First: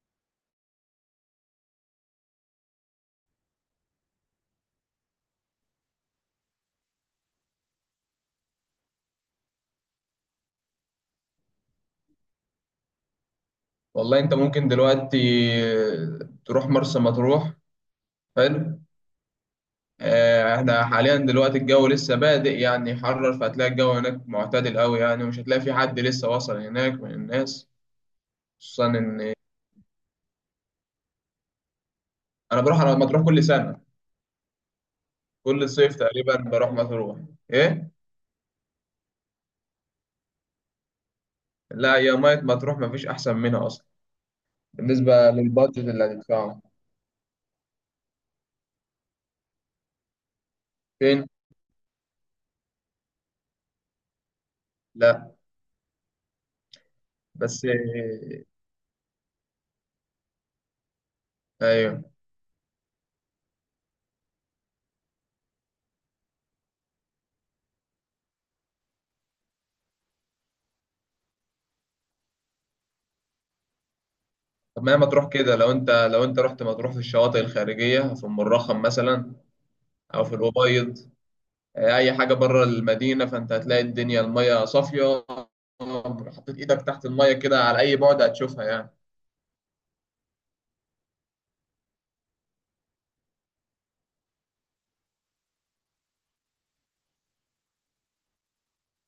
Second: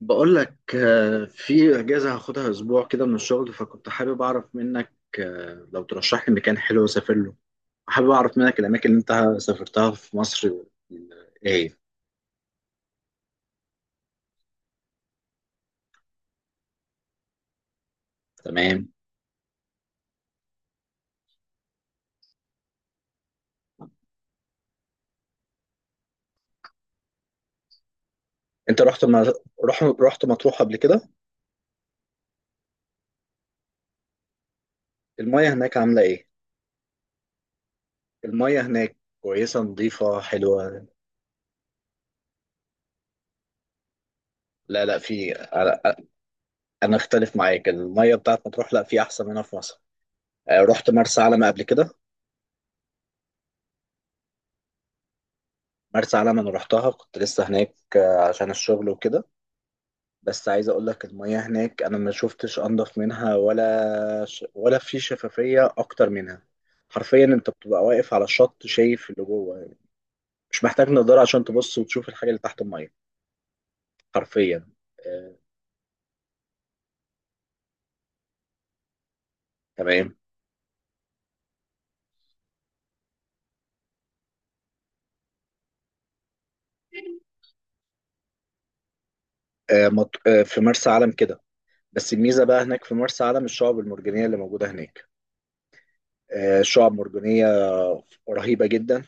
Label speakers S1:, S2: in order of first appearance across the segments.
S1: بقول لك في اجازه هاخدها اسبوع كده من الشغل فكنت حابب اعرف منك. لو ترشح لي مكان حلو اسافر له. حابب اعرف منك الاماكن اللي انت سافرتها في مصر و- ايه.
S2: والله انت ممكن دلوقتي تروح مرسى مطروح. حلو.
S1: تمام.
S2: احنا حاليا دلوقتي الجو لسه بادئ يعني يحرر، فهتلاقي الجو هناك معتدل قوي يعني، ومش هتلاقي في حد لسه وصل هناك من الناس،
S1: انت
S2: خصوصا
S1: رحت ما...
S2: ان
S1: رحت مطروح قبل كده؟
S2: انا بروح على مطروح كل سنة،
S1: المايه
S2: كل
S1: هناك
S2: صيف
S1: عامله ايه؟
S2: تقريبا بروح مطروح. ايه.
S1: المايه هناك كويسه نظيفه حلوه.
S2: لا، يا مية مطروح مفيش احسن منها اصلا.
S1: لا، لا،
S2: بالنسبة
S1: في
S2: للبادجت
S1: انا.
S2: اللي هتدفعه.
S1: أنا اختلف معاك، المايه بتاعت مطروح لا، في احسن منها في مصر. رحت مرسى
S2: فين؟
S1: علم قبل كده.
S2: لا.
S1: مرسى علم انا رحتها، كنت لسه
S2: بس
S1: هناك عشان الشغل وكده. بس عايز اقول لك المياه هناك انا
S2: ايوه.
S1: ما شفتش انضف منها، ولا ش... ولا في شفافية اكتر منها. حرفيا انت بتبقى واقف على الشط شايف اللي جوه. مش محتاج نظارة عشان تبص وتشوف الحاجة اللي تحت المية، حرفيا.
S2: طب ما هي مطروح
S1: آه،
S2: كده، لو انت لو انت رحت مطروح في الشواطئ الخارجية، في ام الرخم مثلا
S1: تمام.
S2: او في الأبيض. اي حاجه بره المدينه فانت هتلاقي الدنيا الميه صافيه. حطيت ايدك تحت الميه كده على اي بعد هتشوفها يعني.
S1: في مرسى علم كده. بس الميزة بقى هناك في مرسى علم الشعب المرجانية اللي موجودة هناك. الشعب مرجانية رهيبة جدا.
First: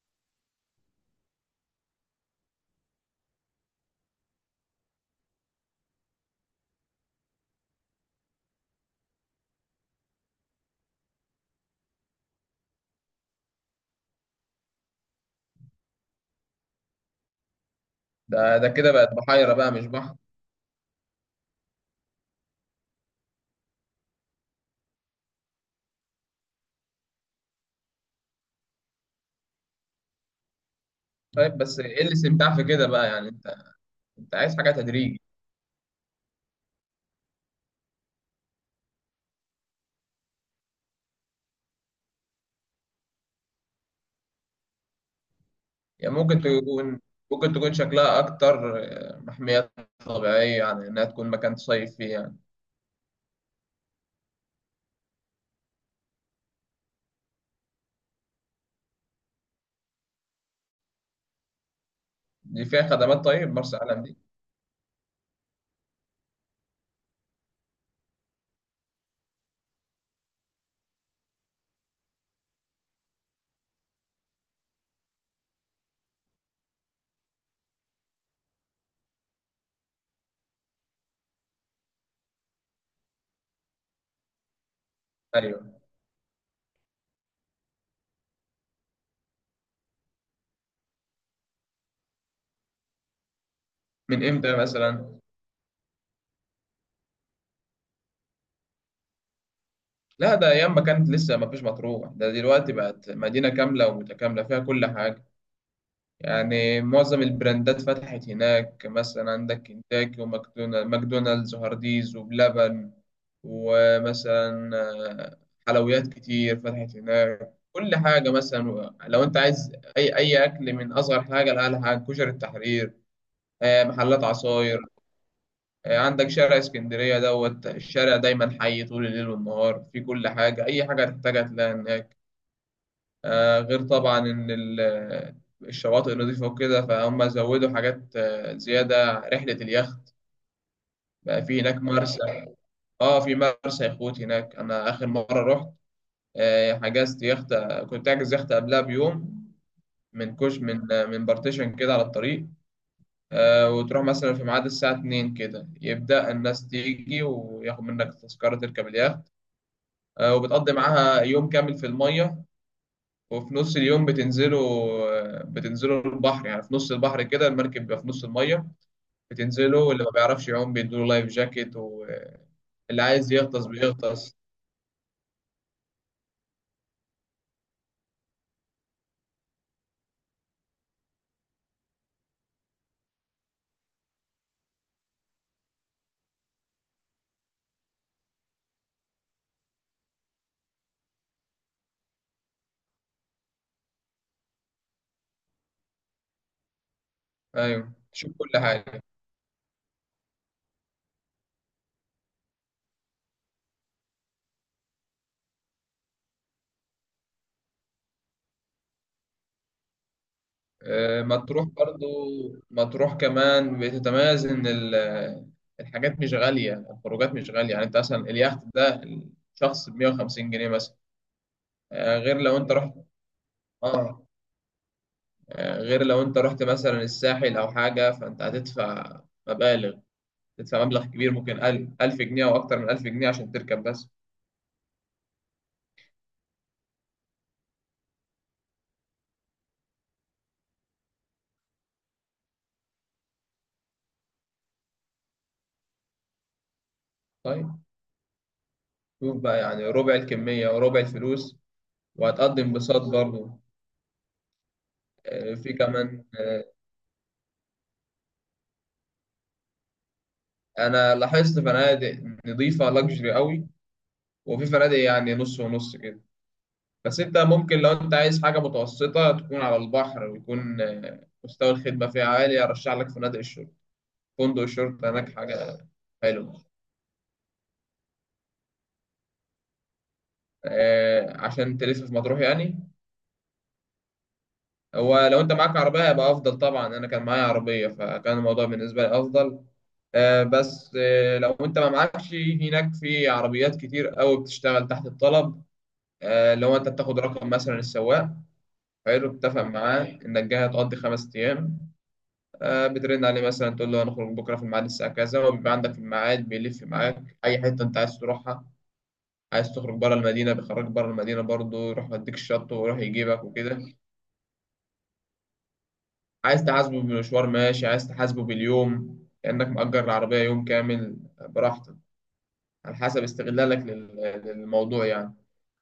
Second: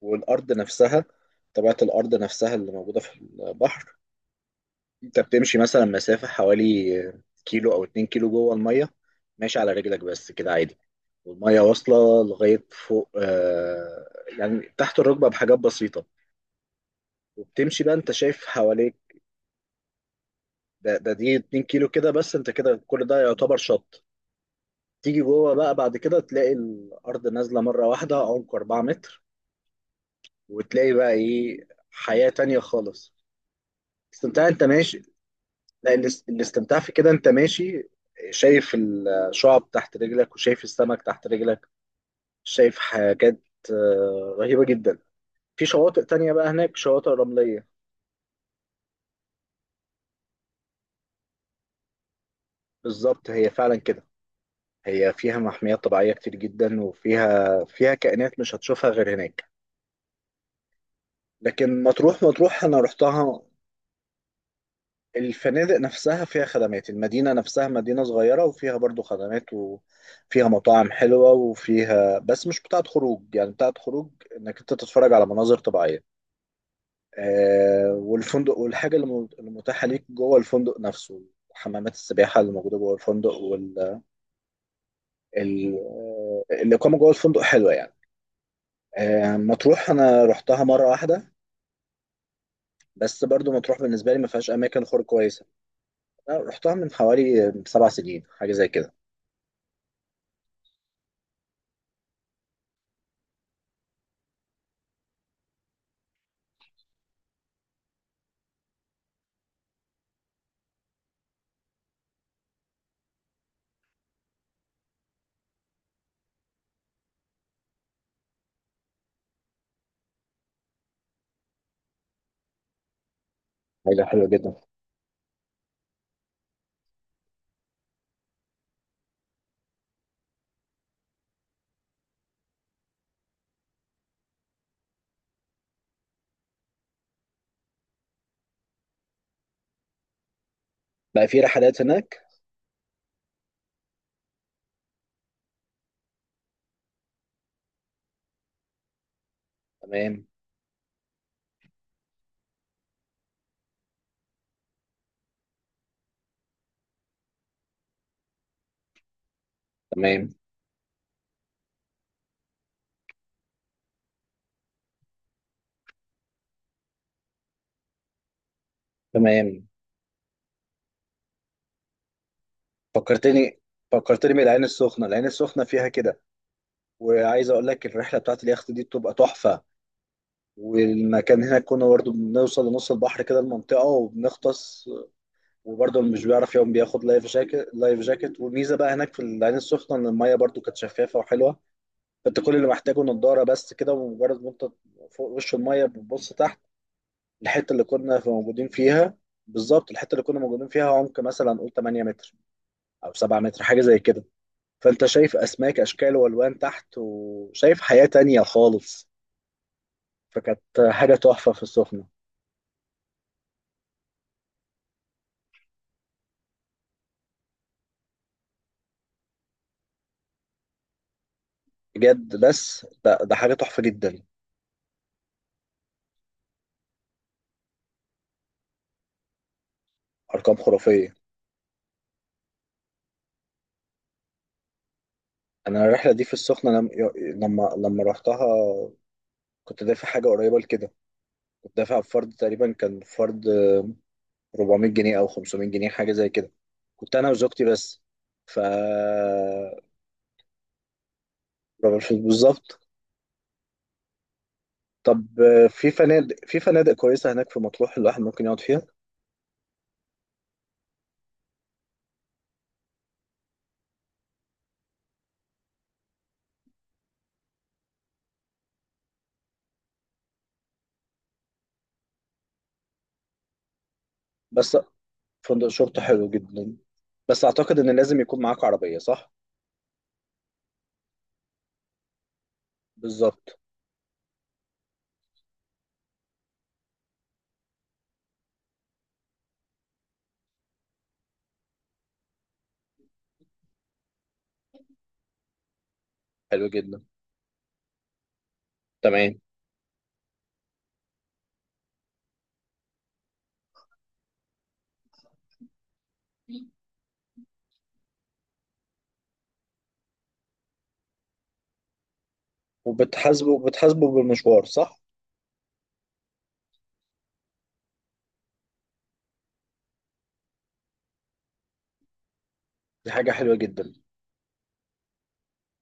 S1: والأرض نفسها، طبيعة الأرض نفسها اللي موجودة في البحر، انت بتمشي مثلا مسافة حوالي كيلو او 2 كيلو جوه المية، ماشي على رجلك بس كده عادي. والمية واصلة لغاية فوق يعني تحت الركبة بحاجات بسيطة. وبتمشي بقى انت شايف
S2: ده كده
S1: حواليك.
S2: بقت بحيره بقى مش بحر.
S1: ده دي اتنين كيلو كده بس، انت كده كل ده يعتبر شط. تيجي جوه بقى بعد كده تلاقي الأرض نازلة مرة واحدة عمق 4 متر، وتلاقي بقى
S2: طيب
S1: ايه
S2: بس ايه
S1: حياة
S2: الاستمتاع
S1: تانية
S2: في كده بقى،
S1: خالص.
S2: يعني انت
S1: بس
S2: انت
S1: انت
S2: عايز
S1: انت
S2: حاجه
S1: ماشي.
S2: تدريجي.
S1: لا، الاستمتاع في كده، انت ماشي شايف الشعب تحت رجلك وشايف السمك تحت رجلك، شايف حاجات رهيبة جدا. في شواطئ
S2: يعني
S1: تانية
S2: ممكن
S1: بقى هناك
S2: تكون
S1: شواطئ
S2: ممكن
S1: رملية.
S2: تكون شكلها اكتر، محميات طبيعيه يعني، انها تكون مكان تصيف فيه يعني.
S1: بالظبط، هي فعلا كده. هي فيها محميات طبيعية كتير جدا، وفيها كائنات مش هتشوفها غير هناك. لكن مطروح
S2: دي
S1: انا
S2: فيها خدمات؟
S1: رحتها.
S2: طيب مرسى علم دي.
S1: الفنادق نفسها فيها خدمات، المدينة نفسها مدينة صغيرة وفيها برضو خدمات وفيها مطاعم حلوة، وفيها بس مش بتاعة خروج، يعني بتاعة خروج انك انت تتفرج على مناظر طبيعية. آه، والفندق والحاجة اللي متاحة ليك جوه الفندق نفسه، حمامات السباحة اللي موجودة جوه الفندق وال ال-
S2: ايوه.
S1: آه، الإقامة جوه الفندق حلوة يعني. آه، مطروح أنا رحتها مرة واحدة، بس برضو مطروح بالنسبة لي
S2: من
S1: ما فيهاش
S2: امتى
S1: أماكن خروج
S2: مثلا؟
S1: كويسة. أنا رحتها من حوالي 7 سنين، حاجة زي كده.
S2: لا، ده ايام ما كانت لسه ما فيش مطروح، ده دلوقتي بقت مدينه كامله ومتكامله فيها كل حاجه. يعني معظم البراندات فتحت هناك، مثلا عندك كنتاكي وماكدونالدز وهارديز وبلبن، ومثلا حلويات كتير فتحت هناك. كل حاجة مثلا، لو أنت عايز أي أكل من أصغر حاجة لأعلى حاجة، كشري التحرير،
S1: حاجة
S2: محلات
S1: حلوة جدا.
S2: عصاير. عندك شارع اسكندرية دوت، الشارع دايما حي طول الليل والنهار، في كل حاجة، أي حاجة هتحتاجها تلاقيها هناك. غير طبعا ان الشواطئ نظيفه وكده، فهم زودوا حاجات، زياده رحله اليخت.
S1: بقى في
S2: بقى في هناك
S1: رحلات هناك.
S2: مرسى. اه في مرسى يخوت هناك. انا اخر مره رحت، حجزت يخت، كنت حاجز يخت قبلها بيوم،
S1: تمام.
S2: من كوش، من بارتيشن كده على الطريق. وتروح مثلا في ميعاد الساعه 2 كده، يبدا الناس تيجي وياخد منك تذكره تركب اليخت.
S1: تمام.
S2: وبتقضي معاها يوم كامل في الميه، وفي نص اليوم بتنزلوا البحر، يعني في نص البحر كده المركب بيبقى في نص المية.
S1: تمام.
S2: بتنزلوا، واللي ما بيعرفش يعوم بيدوا له لايف جاكيت، واللي عايز
S1: فكرتني،
S2: يغطس
S1: فكرتني
S2: بيغطس.
S1: بالعين السخنة، العين السخنة فيها كده. وعايز اقول لك الرحلة بتاعت اليخت دي بتبقى تحفة. والمكان هناك كنا برضه بنوصل لنص البحر كده المنطقة وبنغطس. وبرضه اللي مش بيعرف يوم بياخد لايف جاكيت، لايف جاكيت. والميزة بقى هناك في العين السخنة ان المية برضه كانت شفافة وحلوة. فانت كل اللي محتاجه نضارة بس كده، ومجرد ما انت فوق وش المية بتبص تحت الحتة اللي
S2: ايوه،
S1: كنا
S2: تشوف كل
S1: موجودين
S2: حاجة.
S1: فيها. بالظبط، الحتة اللي كنا موجودين فيها عمق مثلا قول 8 متر او 7 متر، حاجه زي كده. فانت شايف اسماك اشكال والوان تحت، وشايف حياه تانية خالص. فكانت حاجه تحفه في
S2: مطروح
S1: السخنه.
S2: برضو، مطروح كمان بتتميز إن الحاجات مش غالية، الخروجات مش غالية. يعني أنت مثلا اليخت ده الشخص ب 150 جنيه مثلا.
S1: بجد،
S2: غير لو أنت
S1: بس
S2: رحت،
S1: ده حاجه تحفه جدا.
S2: آه غير لو أنت رحت مثلا الساحل أو حاجة، فأنت هتدفع مبالغ،
S1: ارقام
S2: تدفع مبلغ
S1: خرافيه.
S2: كبير، ممكن 1000 1000 جنيه او اكتر من 1000 جنيه عشان تركب بس.
S1: انا الرحله دي في السخنه لم... لما رحتها كنت دافع حاجه قريبه لكده. كنت دافع فرد، تقريبا كان فرد 400 جنيه او 500 جنيه، حاجه زي كده. كنت انا وزوجتي
S2: طيب
S1: بس، ف
S2: شوف بقى، يعني ربع الكميه وربع الفلوس، وهتقضي
S1: بالظبط.
S2: انبساط برضه.
S1: طب
S2: آه، في
S1: في
S2: كمان
S1: فنادق في
S2: آه،
S1: فنادق كويسه هناك في مطروح الواحد ممكن يقعد فيها.
S2: انا لاحظت فنادق نظيفه لاكجري قوي، وفي فنادق يعني نص ونص كده. بس انت ممكن لو انت عايز حاجه متوسطه تكون على البحر، ويكون مستوى الخدمه فيها عالي، ارشح لك فنادق الشرطه. فندق
S1: بس
S2: الشرطه هناك
S1: فندق
S2: حاجه
S1: شرطة حلو
S2: حلوه.
S1: جدا، بس اعتقد ان لازم يكون معاك عربية، صح؟
S2: عشان تلف في مطروح يعني.
S1: بالظبط.
S2: هو لو انت معاك عربية هيبقى افضل طبعا، انا كان معايا عربية فكان الموضوع بالنسبة لي افضل. آه، بس آه، لو انت ما معكش، هناك في عربيات كتير قوي بتشتغل تحت الطلب.
S1: حلو
S2: لو انت
S1: جدا.
S2: بتاخد رقم مثلا السواق، حلو،
S1: تمام.
S2: بتتفق معاه انك جاي هتقضي 5 ايام، بترن عليه مثلا تقول له هنخرج بكره في الميعاد الساعه كذا، وبيبقى عندك في الميعاد، بيلف معاك اي حته انت عايز تروحها. عايز تخرج بره المدينه بيخرجك بره المدينه، برضه يروح يوديك الشط ويروح يجيبك
S1: وبتحاسبه
S2: وكده.
S1: بتحاسبه بالمشوار، صح؟
S2: عايز تحاسبه بالمشوار ماشي، عايز تحاسبه باليوم كأنك مأجر العربية يوم كامل براحتك، على
S1: دي
S2: حسب
S1: حاجة حلوة
S2: استغلالك
S1: جدا.
S2: للموضوع يعني.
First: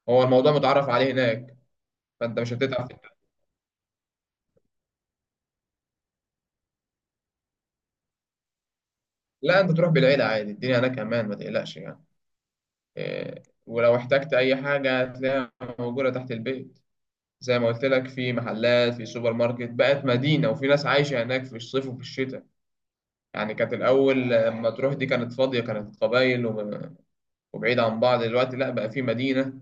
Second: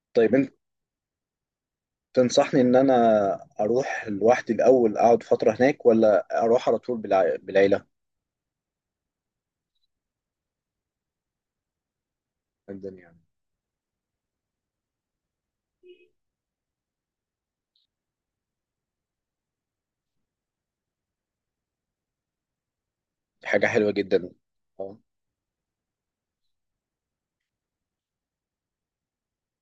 S2: هو
S1: طيب، انت
S2: الموضوع متعرف عليه هناك، فأنت مش
S1: تنصحني ان
S2: هتتعب
S1: انا اروح لوحدي الاول اقعد فترة هناك، ولا اروح على طول بالعيلة؟
S2: لا، أنت تروح بالعيلة عادي، الدنيا هناك أمان ما تقلقش يعني.
S1: الدنيا يعني.
S2: إيه، ولو احتجت أي حاجة هتلاقيها موجودة تحت البيت، زي ما قلت لك في محلات، في سوبر ماركت، بقت مدينة، وفي ناس عايشة هناك في الصيف وفي الشتاء.
S1: دي
S2: يعني
S1: حاجة
S2: كانت
S1: حلوة جدا.
S2: الأول لما تروح
S1: اه.
S2: دي كانت فاضية، كانت قبايل وبعيدة عن بعض، دلوقتي لا بقى في مدينة،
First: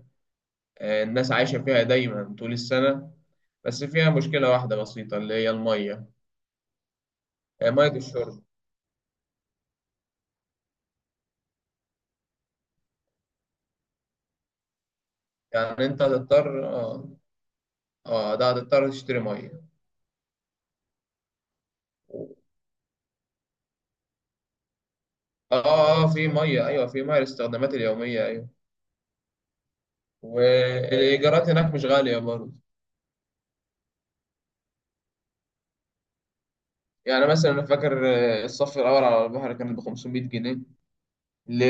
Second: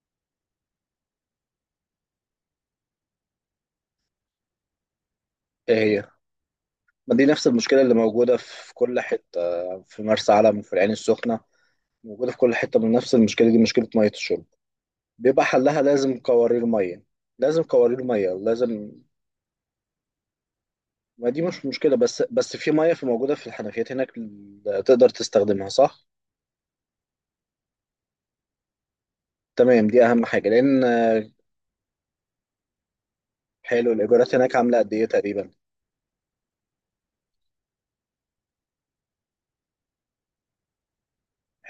S2: الناس عايشة فيها دايما طول السنة. بس فيها مشكلة واحدة بسيطة اللي هي
S1: ايه
S2: المية،
S1: هي؟ ما دي نفس المشكلة
S2: مية
S1: اللي موجودة
S2: الشرب.
S1: في كل حتة، في مرسى علم وفي العين السخنة، موجودة في كل حتة من نفس المشكلة دي مشكلة مية الشرب. بيبقى حلها
S2: يعني أنت
S1: لازم
S2: هتضطر
S1: قوارير ميه، لازم قوارير ميه،
S2: ده هتضطر
S1: لازم.
S2: تشتري مية.
S1: ما دي مش مشكله، بس بس في ميه في موجوده في الحنفيات هناك، تقدر تستخدمها صح؟
S2: في مية، أيوة، في مية للاستخدامات اليومية، أيوة.
S1: تمام، دي اهم حاجه لان...
S2: والإيجارات هناك مش غالية برضه.
S1: حلو، الايجارات هناك عامله قد ايه تقريبا؟
S2: يعني مثلا أنا فاكر الصف الأول على البحر كان ب 500 جنيه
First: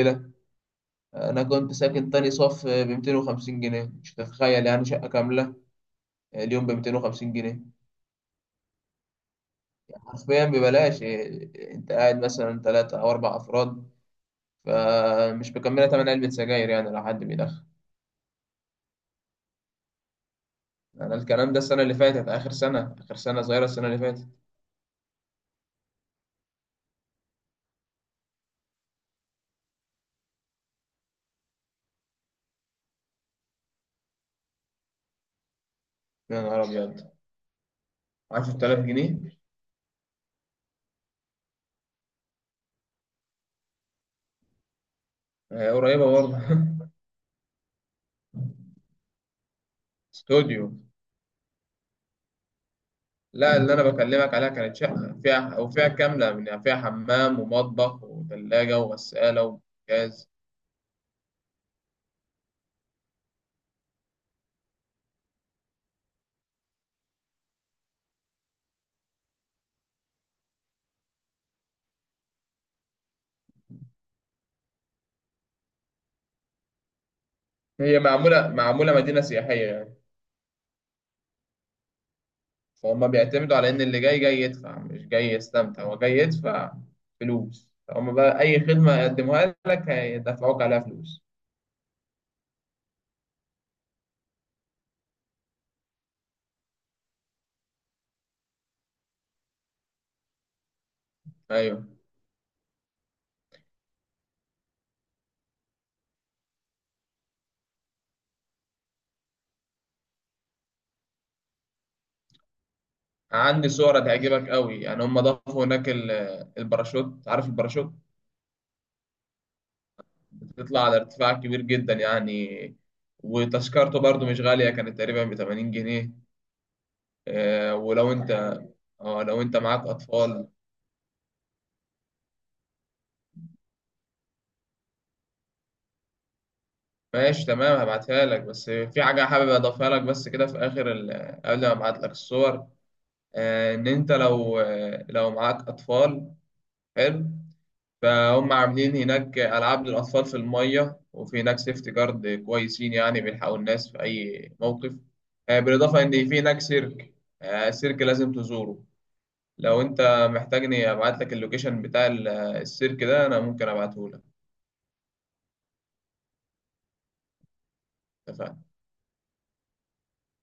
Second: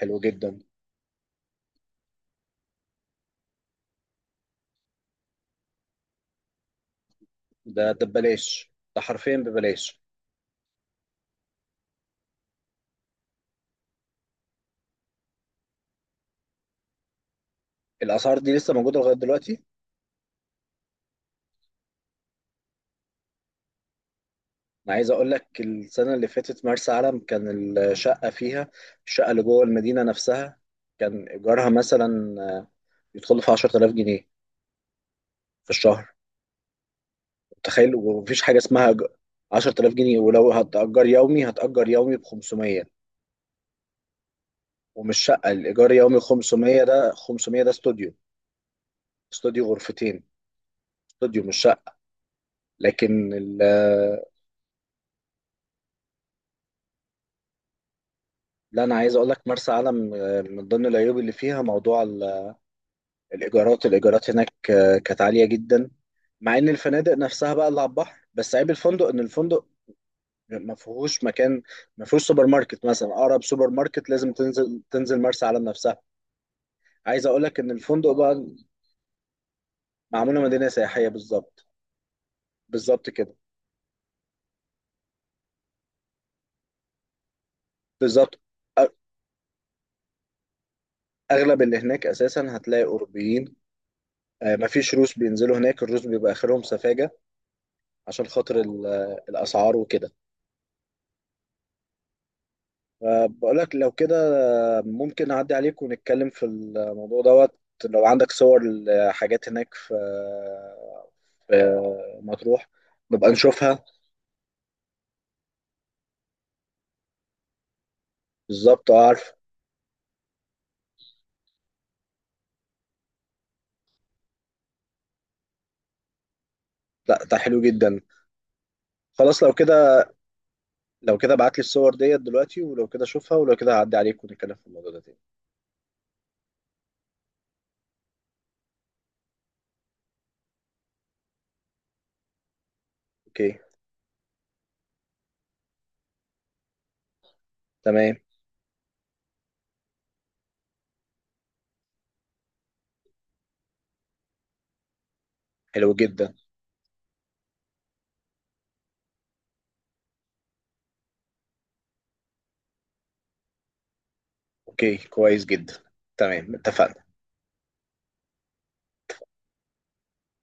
S1: حلو جدا.
S2: أنا كنت ساكن تاني صف ب 250 جنيه، مش تتخيل يعني، شقة كاملة اليوم ب 250 جنيه.
S1: ده ببلاش، ده حرفيا ببلاش.
S2: حرفيا ببلاش. إيه، انت قاعد مثلا ثلاثة او اربع افراد، فمش مكمله تمن علبة سجاير يعني لو حد بيدخن.
S1: الاسعار دي لسه موجوده لغايه دلوقتي؟
S2: انا الكلام ده السنة اللي فاتت، اخر سنة، اخر سنة صغيرة، السنة اللي فاتت.
S1: انا عايز اقول لك السنه اللي فاتت مرسى علم كان الشقه فيها، الشقه اللي جوه المدينه نفسها، كان ايجارها مثلا يدخل في 10,000 جنيه في الشهر.
S2: يا نهار ابيض!
S1: تخيل، ومفيش حاجة
S2: 10000
S1: اسمها ج-
S2: جنيه
S1: 10,000 جنيه. ولو هتأجر يومي هتأجر يومي ب 500، ومش شقة،
S2: هي
S1: الإيجار
S2: قريبة
S1: يومي
S2: برضه
S1: 500، ده 500 ده استوديو. استوديو غرفتين،
S2: استوديو.
S1: استوديو مش شقة. لكن
S2: لا، اللي انا بكلمك عليها كانت شقة فيها او فيها كاملة، من فيها حمام ومطبخ وثلاجة
S1: لا، أنا عايز أقول لك
S2: وغسالة
S1: مرسى علم
S2: وجاز.
S1: من ضمن العيوب اللي فيها موضوع الإيجارات، الإيجارات هناك كانت عالية جدا. مع إن الفنادق نفسها بقى اللي على البحر، بس عيب الفندق إن الفندق ما فيهوش مكان، ما فيهوش سوبر ماركت مثلا، أقرب سوبر ماركت لازم تنزل مرسى علم نفسها. عايز اقول لك ان
S2: هي
S1: الفندق بقى
S2: معمولة، معمولة مدينة سياحية يعني.
S1: معموله مدينه سياحيه، بالظبط.
S2: فهم
S1: بالظبط كده.
S2: بيعتمدوا على إن اللي جاي جاي يدفع، مش جاي يستمتع، هو جاي يدفع فلوس، فهم
S1: بالظبط.
S2: بقى أي
S1: أ-
S2: خدمة يقدموها لك هيدفعوك عليها فلوس.
S1: اغلب اللي هناك اساسا هتلاقي اوروبيين. مفيش روس بينزلوا هناك، الروس بيبقى اخرهم سفاجه عشان خاطر الاسعار وكده.
S2: أيوه.
S1: فبقول لك لو كده، ممكن اعدي عليك ونتكلم في الموضوع دوت. لو عندك صور لحاجات هناك في مطروح نبقى
S2: عندي
S1: نشوفها.
S2: صورة تعجبك قوي، يعني هم ضافوا هناك الباراشوت، عارف الباراشوت،
S1: بالظبط، أه، عارف.
S2: بتطلع على ارتفاع كبير جدا يعني. وتذكرته برضو مش غالية، كانت تقريبا ب 80 جنيه.
S1: لا، ده حلو جدا.
S2: ولو انت، اه لو
S1: خلاص، لو
S2: انت معاك
S1: كده،
S2: اطفال.
S1: لو كده ابعت لي الصور ديت دلوقتي، ولو كده اشوفها، ولو كده هعدي عليك ونتكلم في الموضوع ده تاني.
S2: ماشي، تمام، هبعتها لك، بس في حاجة حابب اضيفها لك بس كده في اخر ال... قبل ما ابعت لك الصور،
S1: اوكي.
S2: ان انت لو، لو معاك اطفال، حلو،
S1: تمام.
S2: فهم عاملين هناك العاب للاطفال في الميه، وفي هناك سيفتي جارد كويسين يعني بيلحقوا الناس في اي موقف.
S1: حلو
S2: بالاضافه ان
S1: جدا.
S2: في هناك سيرك، سيرك لازم تزوره. لو انت محتاجني ابعت لك اللوكيشن بتاع السيرك ده انا ممكن ابعته لك.
S1: اوكي، كويس جدا. تمام، اتفقنا.
S2: اتفقنا.